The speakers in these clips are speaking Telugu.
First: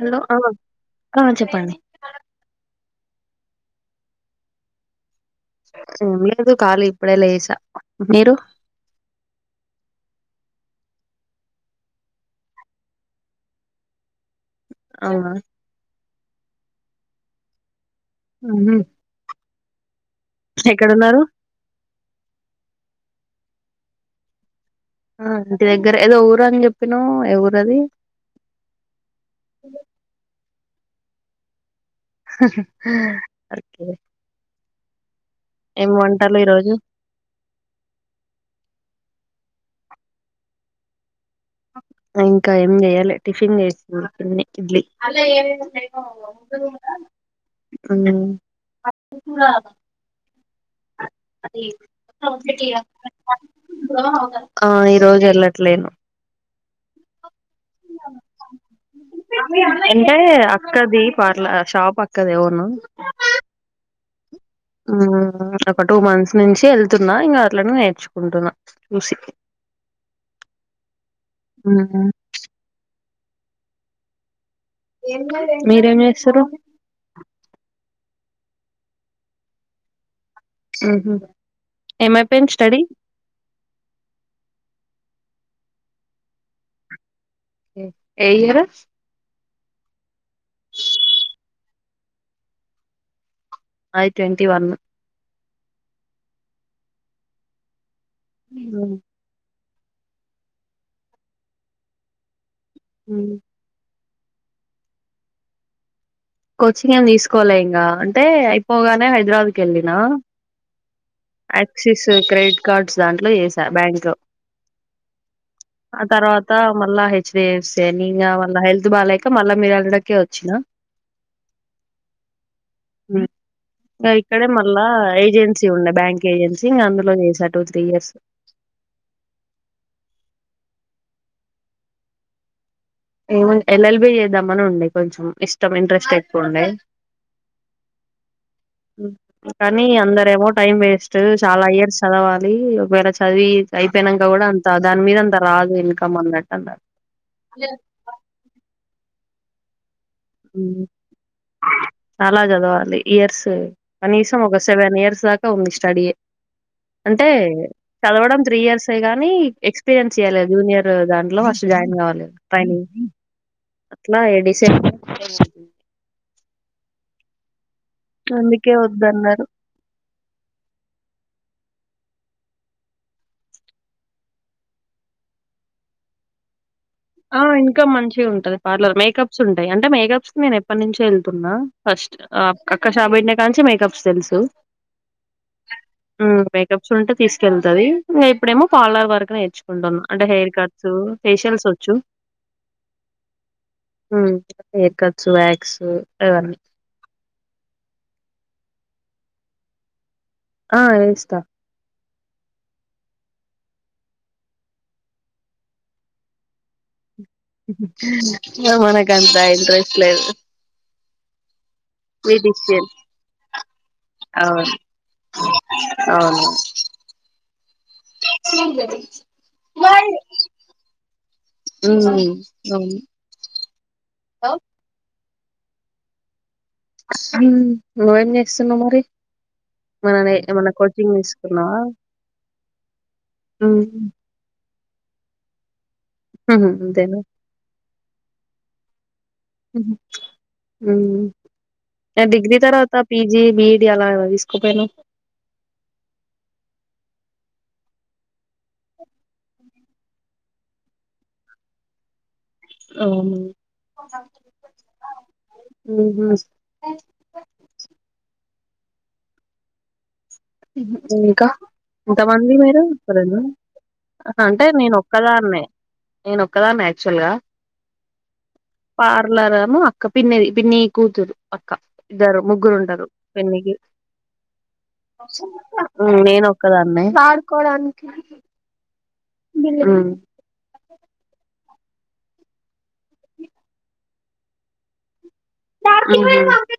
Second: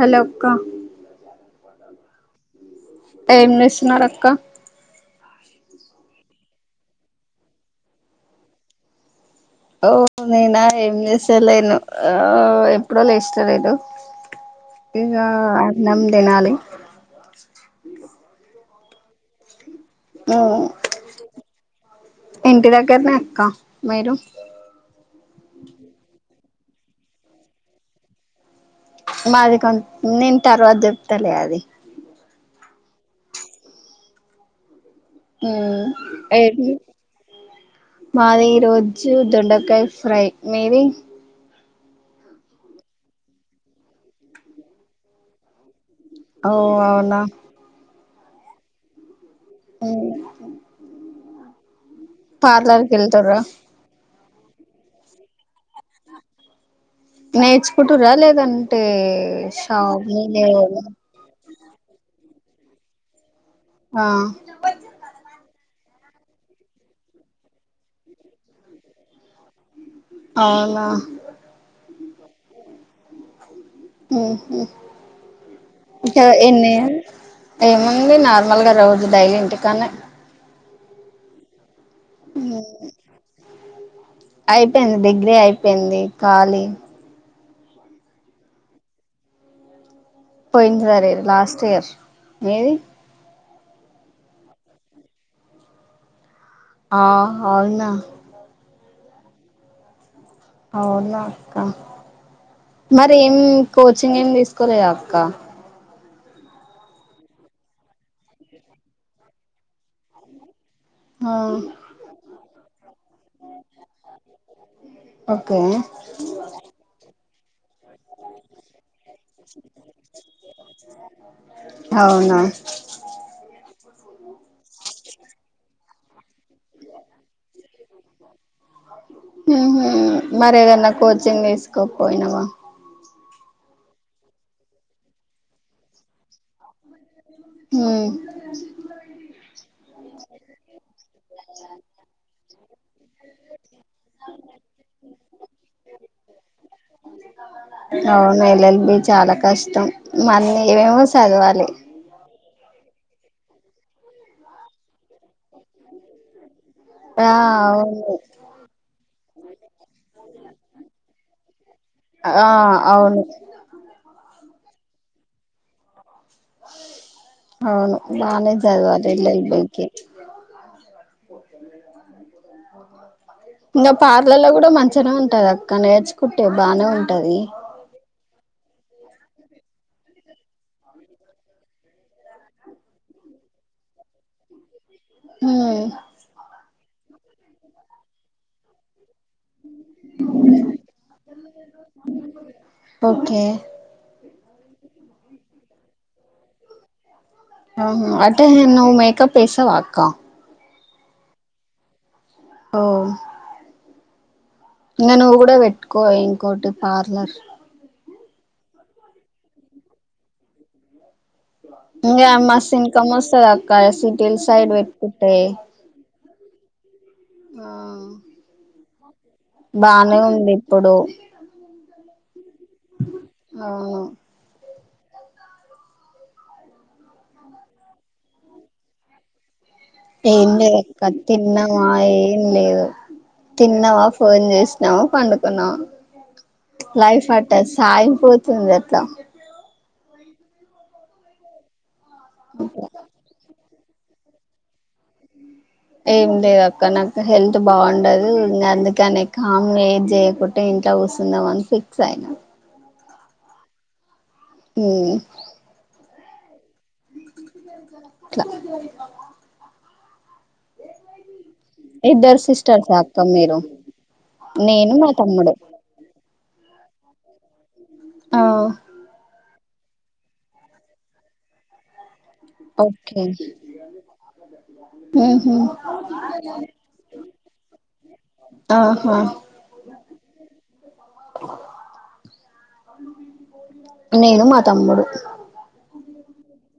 హలో ఆ ఆ చెప్పండి ఏం చేస్తున్నారు అక్క ఏమీ లేదు కాళీ ఇప్పుడే లేసా మీరు ఓ నేనా ఏం చేసాలను ఓ ఎప్పుడో లేచిన నేను ఇంగా అవునా అన్నం తినాలి ఊహు ఊ ఇంటి దగ్గరనే కా మీరు ఆ ఇంటి దగ్గరే ఏదో ఊరు అని జెప్పినావు ఏ ఊరు అది మాది తర్వాత చెప్తాలే అది హహ ఉర్కే ఆ ఈ ఏది రోజు మాది ఈ రోజు దొండకాయ ఫ్రై మీది ఇంకా ఏం జేయలే టిఫన్ చేసిన [inaudible] ఇడ్లీ ఓ అవునా అవును [inaudible] అది పార్లర్ కి వెళ్తుర్రా [inaudible] ఆ ఈ రోజు వెళ్ళట్లేను నేర్చుకుంటురా లేదంటే షావని లే షా పక్కదే వును ఆ ఆ ఆ ఒక టు మంత్స్ నుంచి యెళ్తున్నా ఇంగ అట్లనే నేర్చుకుంటున్నా చూసి అవునా హ్మ్. ఊహు మీరేం జేసురు [inaudible] నార్మల్గా రోజు డైలీ ఇంటికానే ఊహు ఏమైపోయింది స్టడీ అయిపోయింది డిగ్రీ అయిపోయింది ఖాళీ ఏ ఏ ఇయరు పోయినసారి లాస్ట్ ఇయర్ నాది ట్వంటీ వన్ ఆహ్ అవునా ఊ అవునా అక్క మరి ఏం కో చింగ్ ఏం తీస్కోలేదా అక్క కోచింగ్ ఏం తీసుకోలే ఇంగా అంటే అయిపోగానే హైదరాబాద్ కెళ్ళిన ఆ ఆక్సిస్ క్రెడిట్ కార్డ్స్ దాంట్లో చేసా బ్యాంక్ ఓకే ఆ తర్వాత మళ్ళా హె చైర్స్ తే న్ ఇంగా మళ్ళ హెల్త్ బాలేక మళ్ళా మీ దాంట్లకే ఒచ్చిన అవునా ఉమ్ ఇక్కడే మళ్ళా ఏజెన్సీ ఉండే కేజెన్సింగ్ అందులో చేసా టూ త్రీ ఇయర్స్ ఉహు మరి ఏదన్నా కోచింగ్ తీసుకోపోయినవా ఏముంది ఎల్ ఎల్ బి చేద్దామని ఉండే కొంచెం ఇష్టం ఇంట్రెస్ట్ ఎక్కువుండే ఉమ్ ఉమ్ కానీ అందరేమో టైం వేస్ట్ చాలా ఇయర్స్ చదవాలి లీ ఒకవేల చ చదివి అయిపోయినంక కూడా అంత దాని మీద అంత రాదు ఇన్కమ్ అన్నట్టు అన్నరు అవును ఎల్ ఎల్ బి చాలా కష్టం మళ్లీ ఉమ్, ఏవేవో సదవాలి అదే ఇయర్స్ కనీసం ఒక సెవెన్ ఇయర్స్ దాకా ఉంది స్టడీయే అంటే ఆ అవును చదవడం త్రీ ఇయర్సే గానీ ఎక్స్పీరియన్స్ చేయలేదు, జూనియర్ దాంట్లో ఫస్ట్ జాయిన్ కావాలి ఆ ట్రైనింగ్ కి అవును అట్లా ఏ డిసెంబర్ మళ్లా పోతుంది. అవును బానే అందుకే జదవాలీ ఎల్ ఎల్ వద్దన్నారు బీ కి ఇంగ పార్లర్లో కూడా మంచిగనే ఉంటది అక్క నేర్చుకుంటే బానే ఉం ఆ ఇన్కమ్ మంచిగుం ఉంటది పార్లర్ మేకప్స్ ఉంటయి, అంటే మేకప్స్ నేను ఎప్పటి నుంచో వెళ్తున్నా ఫస్ట్ అక్క షాప్ పెట్టినకానున్చి మేకప్స్ తెలుసు హూ స్టెప్స్ ఉంటే తీసుకెళ్తది ఇంగ ఇప్పుడేమో పార్లర్ వరకు నేర్చు కుంటుంది అంటే హెయిర్ కట్స్ ఫేషియల్స్ వచ్ ఓకే ఉమ్ హెయిర్ కట్స్ వ్యక్స్ అవన్నీ ఆ అటే ను మేకప్ వేస్తావా అక్క ఆ వేస్తా ఓ ఇంగ నువ్వు కూడా పెట్టుకో ఇంకోటి పార్లర్ హ హ ఇగ మనకంతా ఇంట్రెస్ట్ లేదు ఇంగ మస్తు బ్యూటీషియన్ ఇన్కకమ్ వస్తది అక్క సిటీల సైడ్ అవును. పెట్టుకుంటే అవును ఊమ్ బానే ఉంది ఇప్పుడు హ్మ్. అవును. అ నువ్వే జేస్తున్నవ్ మరి ఏమన్నా ఏం ఏమన్నా లేదు అక్క కోచింగ్ తిన్న తీసుకున్నావా? మాయ లేదు హ్మ్. తిన్నావ ఫోన్ చేసి నవ్ పండుకున్నావా హుహు. అంతేనా? లైఫ్ ఆర్టస్ సాగిపోతుంది అట్లా హ్మ్ డిగ్రీ తర్వాత పిజీ బిడ్ ది ఆలా తీసుకో పోయినవ్ ఏం లేదు అక్క నాకు హెల్త్ బాగుండదు ఇంగ అందుకని కామ్ ఏజ చేయకుంటే ఇంట్లో కుసుందామ అని ఫిక్స్ అయిన అవును హ్మ్ హుహు. అట్లా ఇంకా ఇద్దరు ఇంతమంది మీరు సిస్టర్స్ ఆ అక్క మీరు అంటే నేను మా తమ్ముడు ఒక్కదాన్నే నేను ఒక్కదాన్ని ల్గా ఆ పార్లరరెమో ఇక పిన్నిధి పిన్ని కూతురు అక్కా ఇద్దారు ముగ్గురు ఉంటరు ఓకే పిన్నికి ఉహు నేనోక్కదాన్నే వాడుకోడానికి ఆహా హ్మ్ నేను మా తమ్ముడు హ్మ్ హు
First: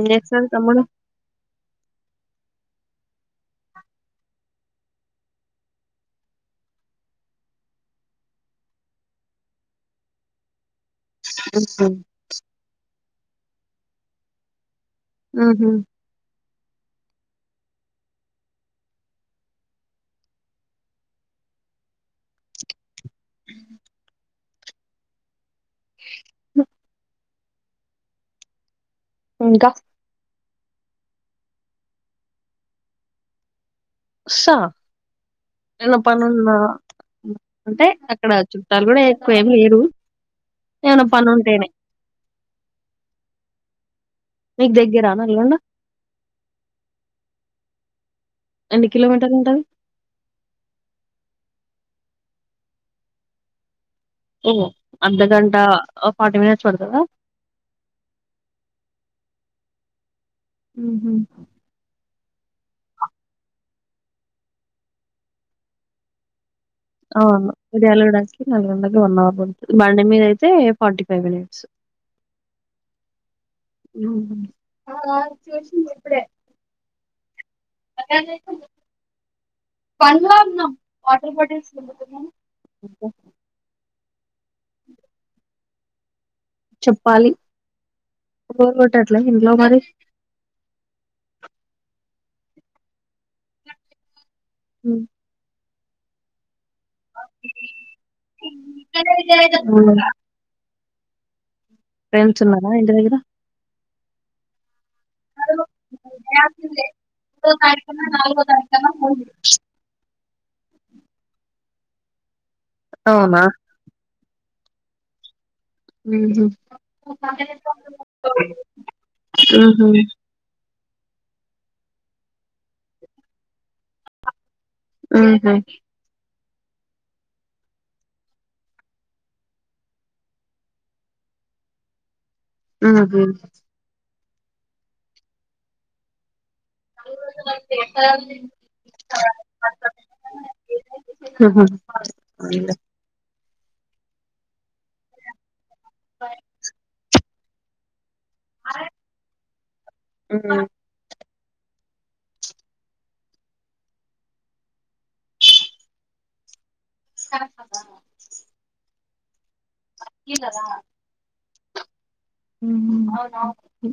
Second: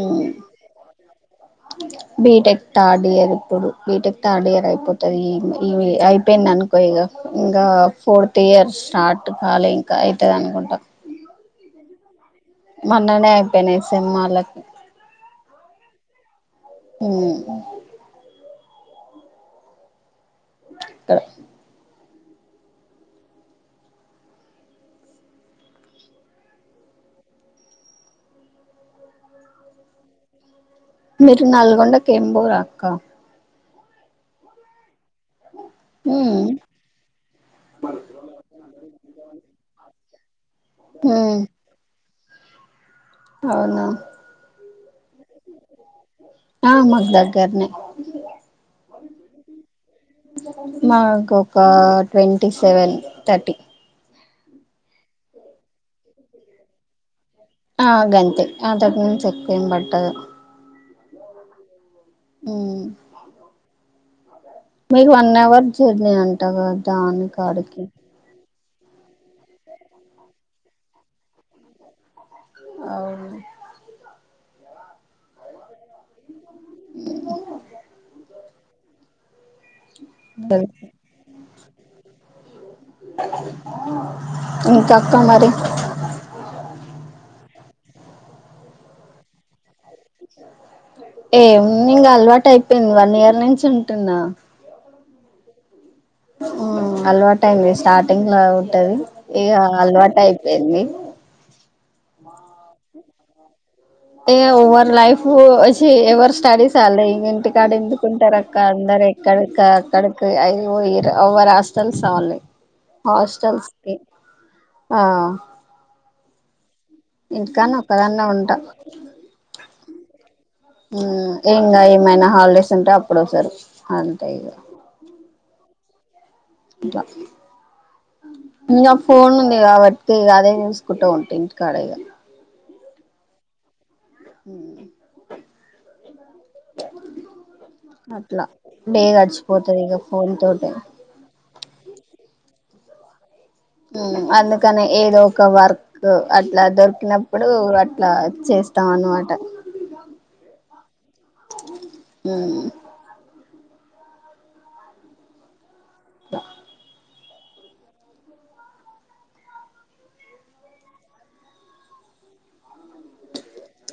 ఉమ్ తమ్ముడు బీటెక్ థర్డ్ ఇయర్ ఇప్పుడు బీటెక్ థర్డ్ ఇయర్ అయిపోతుంది ఇ ఇ అయిపోయింది అనుకో ఇక ఇంకా ఫోర్త్ ఇయర్ స్టార్ట్ కాలే ఇంకా ఐతది అనుకుంట ఆహ మొన్ననే అయిపోయినాయి సిన్మాలకి మ్మ్ హు మ్మ్ క్కడ అ అ ఇంకా మీరు నల్గొండ కేం బోరా అక్క స నన్న ఉమ్ పనున్న అంటే అక్కడ చుట్టాలు కూడా ఎక్కువ ఏమి లేరు ఎమన ఉమ్ పనుంటేనే అవునా మీక్ దెగ్గిర నల్గొండ ఆ మాకు దగ్గర్నే ఎన్ని కిలోమీటర్లు ఉంటది మాకొక ట్వంటీ సెవెన్ థర్టీ ఓహో అర్ధగంట ఓ ఫార్టీ మినిట్స్ పడతదా ఆ గంతే అంతకుమించి ఎక్కువ ఏం పట్టదు మ్మ్ హు మ్మ్ మీరు వన్ అవర్ జర్నీ అంటగా ఆ అది ఎలగడానికి నాలుగు వందలకి వన్ అవర్ పడుద్ది బండి మీద అయితే ఫార్టీ ఫైవ్ మినిట్స్ అవును అకార్ చూసిందిప్పుడే [inaudible] [unintelligible] పన్ల అన్నం తెలుసు వాటర్ బాటిల్స్ [inaudible] ఇంకక్క మరి చెప్పాలి బోర్ గొట్టట్లే ఇంట్లో మరి అట్ అయిపోయింది వన్ ఇయర్ నుంచి ఉంటున్న మ్మ్ మ్మ్ అలవాటయింది స్టార్టింగ్ లా ఉంటది ఇగ హ్మ్. అలవాటయిపోయింది. ఫ్రెండ్స్ ఉన్నారా ఇంటి దగ్గర ఏ ఓవర్లైఫ్ ఓ సి ఎవరి స్టడీస్ ఆళ్ళయి ఇంగింటికాడెందుకుంటరక్క అందరెక్కడెక్క అక్కడ కి ఐ ఓ యిర్ అవ్వ రాస్తల్ [unintelligible] అవునా హాస్టల్స్కి ఆహ్ ఉహు ఇంటికాన్నే ఒక్క దాన్నే ఉంటా ఉహు మ్ ఇంగా ఏమైనా హాలిడేస్ ఉంటే అప్పుడు వసారు అంతె ఈగ ఉహు ఇగ ఇంగ ఫోన్ ఉంది కాబట్టి ఈగ అదే చూసుకుంట ఉంటా ఇంటికాడ ఇగ ఊహు మ్ అట్లా డే గడిచిపోతుంది ఇక ఫోన్ తోటే [inaudible] మ్ అందుకనే ఏదో ఒక వర్క్ లో అట్లా దొరికిన ఇప్పుడు ఈ ఇట్లా చేస్తాం అన్నమాట ఉహు ఉమ్మ్ [inaudible] ఇ దనా మ్ అవునవును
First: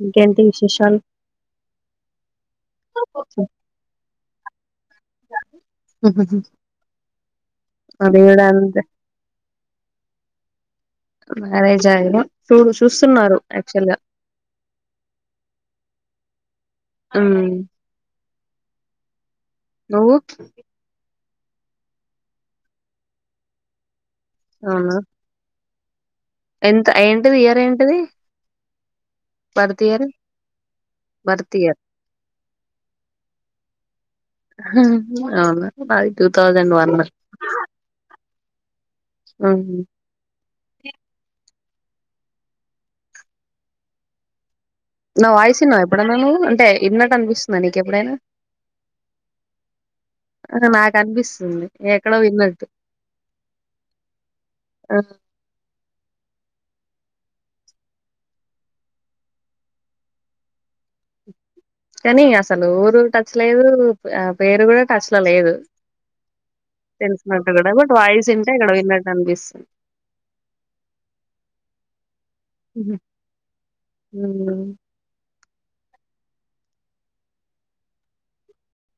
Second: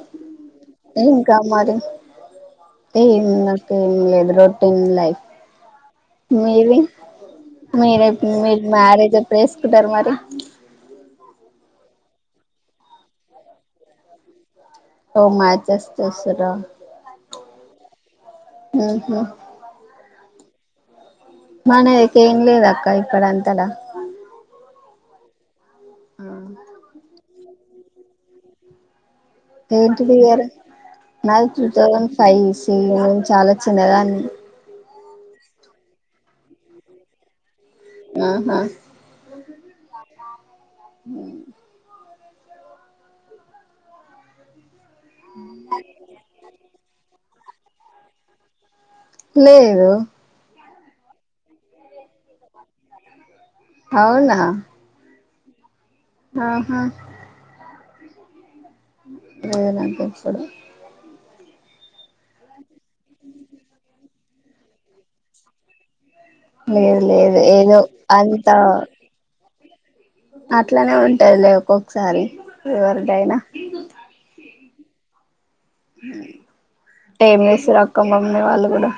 ఇంకేంటి విశేషాలు ఏ ముంది అక్క ఎం లేదు మీవి అది మీరెప్పుడు కూడా మీ అంతే మ్యారేజ్ ప్లేస్ ధారు మరి మ్యారేజ్ ఆయన చూడు చూస్తున్నారు యాక్చువల్ గా ఓ మ్యాచస్ చూస్తరా ఉమ్ ఉహు నువ్వు మనదైతే ఏం లేదు అక్క ఇక్కడంతలా అవునా ఎంత ఏంటిది ఇయర్ ఏంటిది ఏంటి నీ ఇయర్ నాది birth two year thousand five చాలా చిన్నదాన్ని అవునా మాది టూ తౌసండ్ వన్ ఆహా ఊహు మ్ నా వాయిస్న్నావు ఎప్పుడన్నా అంటే ఈన్నట్టు అనిపిస్తుంది ననకి ఎపుడైనా లేదు అహ నాకు అనిపిస్తుంది ఎక్కడో విన్నట్టు అవునా ఆహా లేదనిపించలే కానీ అసలు ఊరు టచ్ లేదు ఆ పేరు కూడా టచ్ లో లేదు లేదు లేదు తెలిసినట్టు కదా ఏదో బట్ వాయిస్ అంత వింటే ఎక్కడో విన్నట్టు అనిపిస్తుంది అట్లనే ఉంటదిలే ఒక్కొక్కసారి ఎవరిదయినా ఏం చేస్తురక్క మమ్మి వాళ్ళు కూడా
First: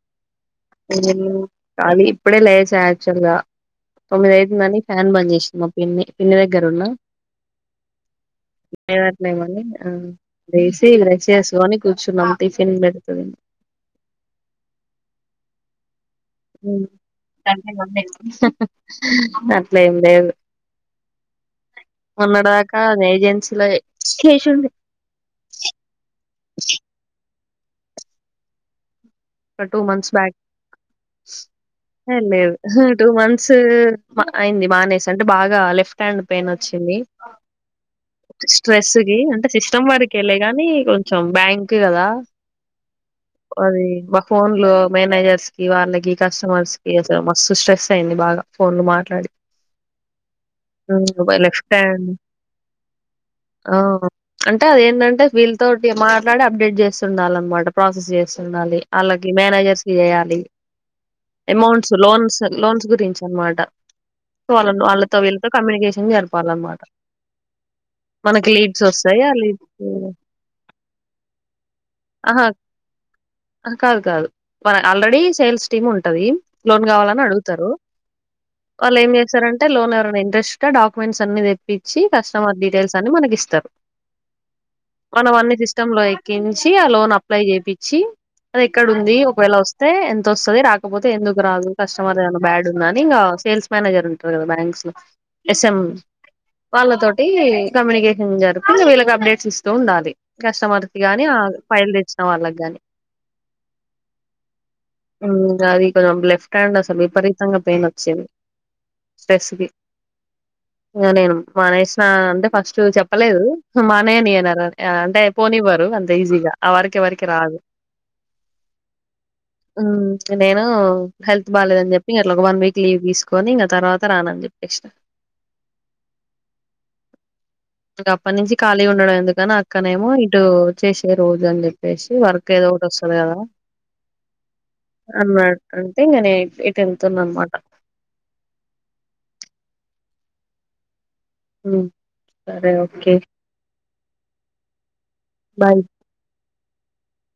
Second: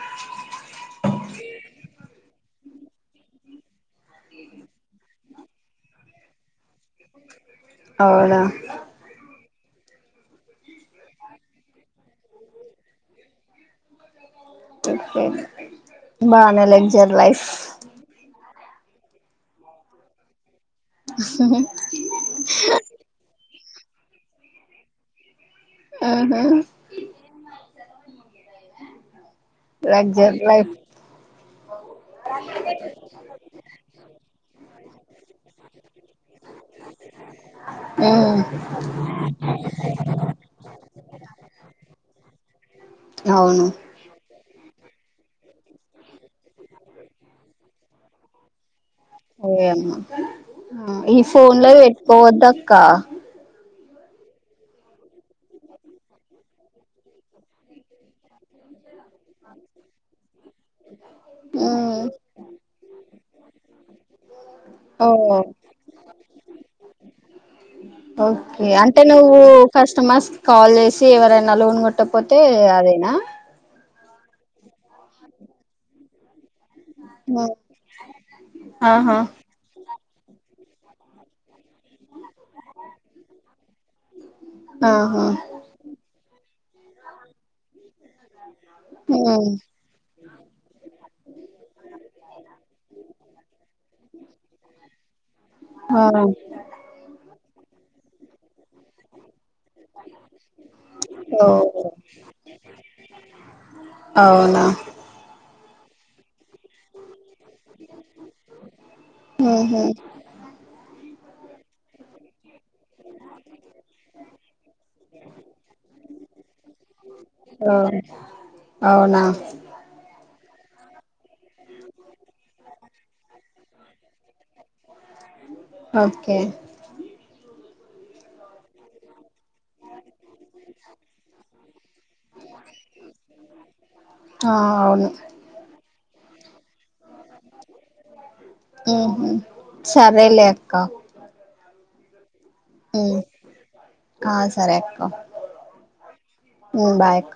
హుమ్మ్ ఖాళీ ఇప్పుడే లేచా యాక్చువల్ గా తొమ్మిది అయితుందని ఫ్యాన్ బంజేసింది మా పిన్ని పిన్ని దగ్గరున్న అవునా [unintelligible] ఆ లేసి బ్రష్ చెస్కొని కూర్చున్నాం టిఫిన్ పెడుతుందని చెప్పే హుమ్ తంతే గౌనేసుకుంది అట్లెం లేదు మొన్నడదాక నైజెన్సులయె చేశుండే ఆహా ఒక two months back luxury life లేదు లేదు టూ మంత్స్ అయింది మానేసి అంటే బాగా లెఫ్ట్ హ్యాండ్ పెయిన్ వచ్చింది ఉమ్ స్ట్రెస్ కి అంటే సిస్టమ్ వర్కేలె కానీ కొంచెం బ్యాంక్ కదా అవును అది బహ్ లో మేనేజర్స్ ఇవాళ్ళకి కస్టమర్స్ కి అసలు మస్తు స్ట్రెస్ అయింది బాగా ఫోన్లు మాట్లాడి ఏమో ఈ ఊ మై ఫోన్ లో లెఫ్ట్ హ్యాండ్ పెట్టుకోవద్దక్క ఆ అంటే అదేందంటే వీళ్ళతోటి మాట్టాడి అప్డేట్ చేస్తుండాలి అన్నమాట ప్రాసెస్ చేస్తుండాలి అళ్ళకి మేనేజర్స్ కి చేయాలి ఎమౌంట్స్ ఉమ్ లోన్స్ లోన్స్ గురించి అనమాట వాళ్ళనో ఓ వాళ్ళతో వీళ్ళతో కమ్యూనికేషన్ జరపాలన్నమాట మనకి ఓకే లీడ్స్ అంటే వస్తాయి ఆ నువ్వు లీడ్స్ నా లోన్ కట్ ట్టపోతే అదేనా వాల్ది ఆల్రెడీ సేల్స్ టీమ్ ఉంటది లోన్ కావాలని అడుగుతారు ఆహా మనం ఇంట్రెస్ట్గా డాక్యూమెంట్స్ అన్ని తెప్పి చ్చి కస్టమర్ డీటెల్స్ అని మనకి ఇస్తారు ఆహా మనం అన్ని సిస్టమ్ లో ఎక్కిం ఛ్చి ఆ లోన్ అప్లై చేపించి అది ఎక్కడుంది ఉమ్ ఒకవేళ వస్తే ఎంత వస్తాది రాకపోతే ఎందుకు రాదు కస్టమర్ ఏదైనా బ్యాడ్ ఉందని ఇంకా సేల్స్ మేనేజర్ ఉంటారు కదా బ్యాంక్స్ లో ఎస్ఎం ఆ వాళ్ళతోటీ కమ్యూనికేషన్ జరూప్ కింద వీళ్ళకి అప్డేట్స్ ఇస్తూ ఉండాలి కస్టమర్స్ కి గాని ఓ ఆల్ ఫైల్ తెచ్చిన వాళ్ళకి గాని అవునా హు అది లెఫ్ట్. స్ట్రాండ్ అసలు విపరీతంగా పెయిన్ వచ్చేవి స్ట్రెస్కి ఉహు ఇవి నేను మనేషన అంటే ఫస్ట్. ఉమ్ చెప్పలేదు మానేయని అన అంటే పోనివ్వారు అంత ఈజీగా ఆవరకి ఏవరకి రాదు ఓ అవునా ఉమ్ నేను హెల్త్ బాలేదని చెప్పి అట్ ఒక వన్ వీక్ లీవ్ తీసుకొని తర్వాత రానంది ఓకే అప్పటి నుంచి ఖాళీ ఉండడం ఎందుకు కాగాని అక్కనేమో ఇటు చేసేది. రోజు అని చెప్పేసి వర్క్ ఏదో ఒకటి వస్తుంది కదా ఆ అవును అన్న అంటే ఇంకానే ఇటు వెతున్నా అనమాట రెళ్లే అక్క ఉమ్ సరే ఓకే ఉమ్ ఆ సరే అక్క బాయ్ ఉమ్ బాయక్క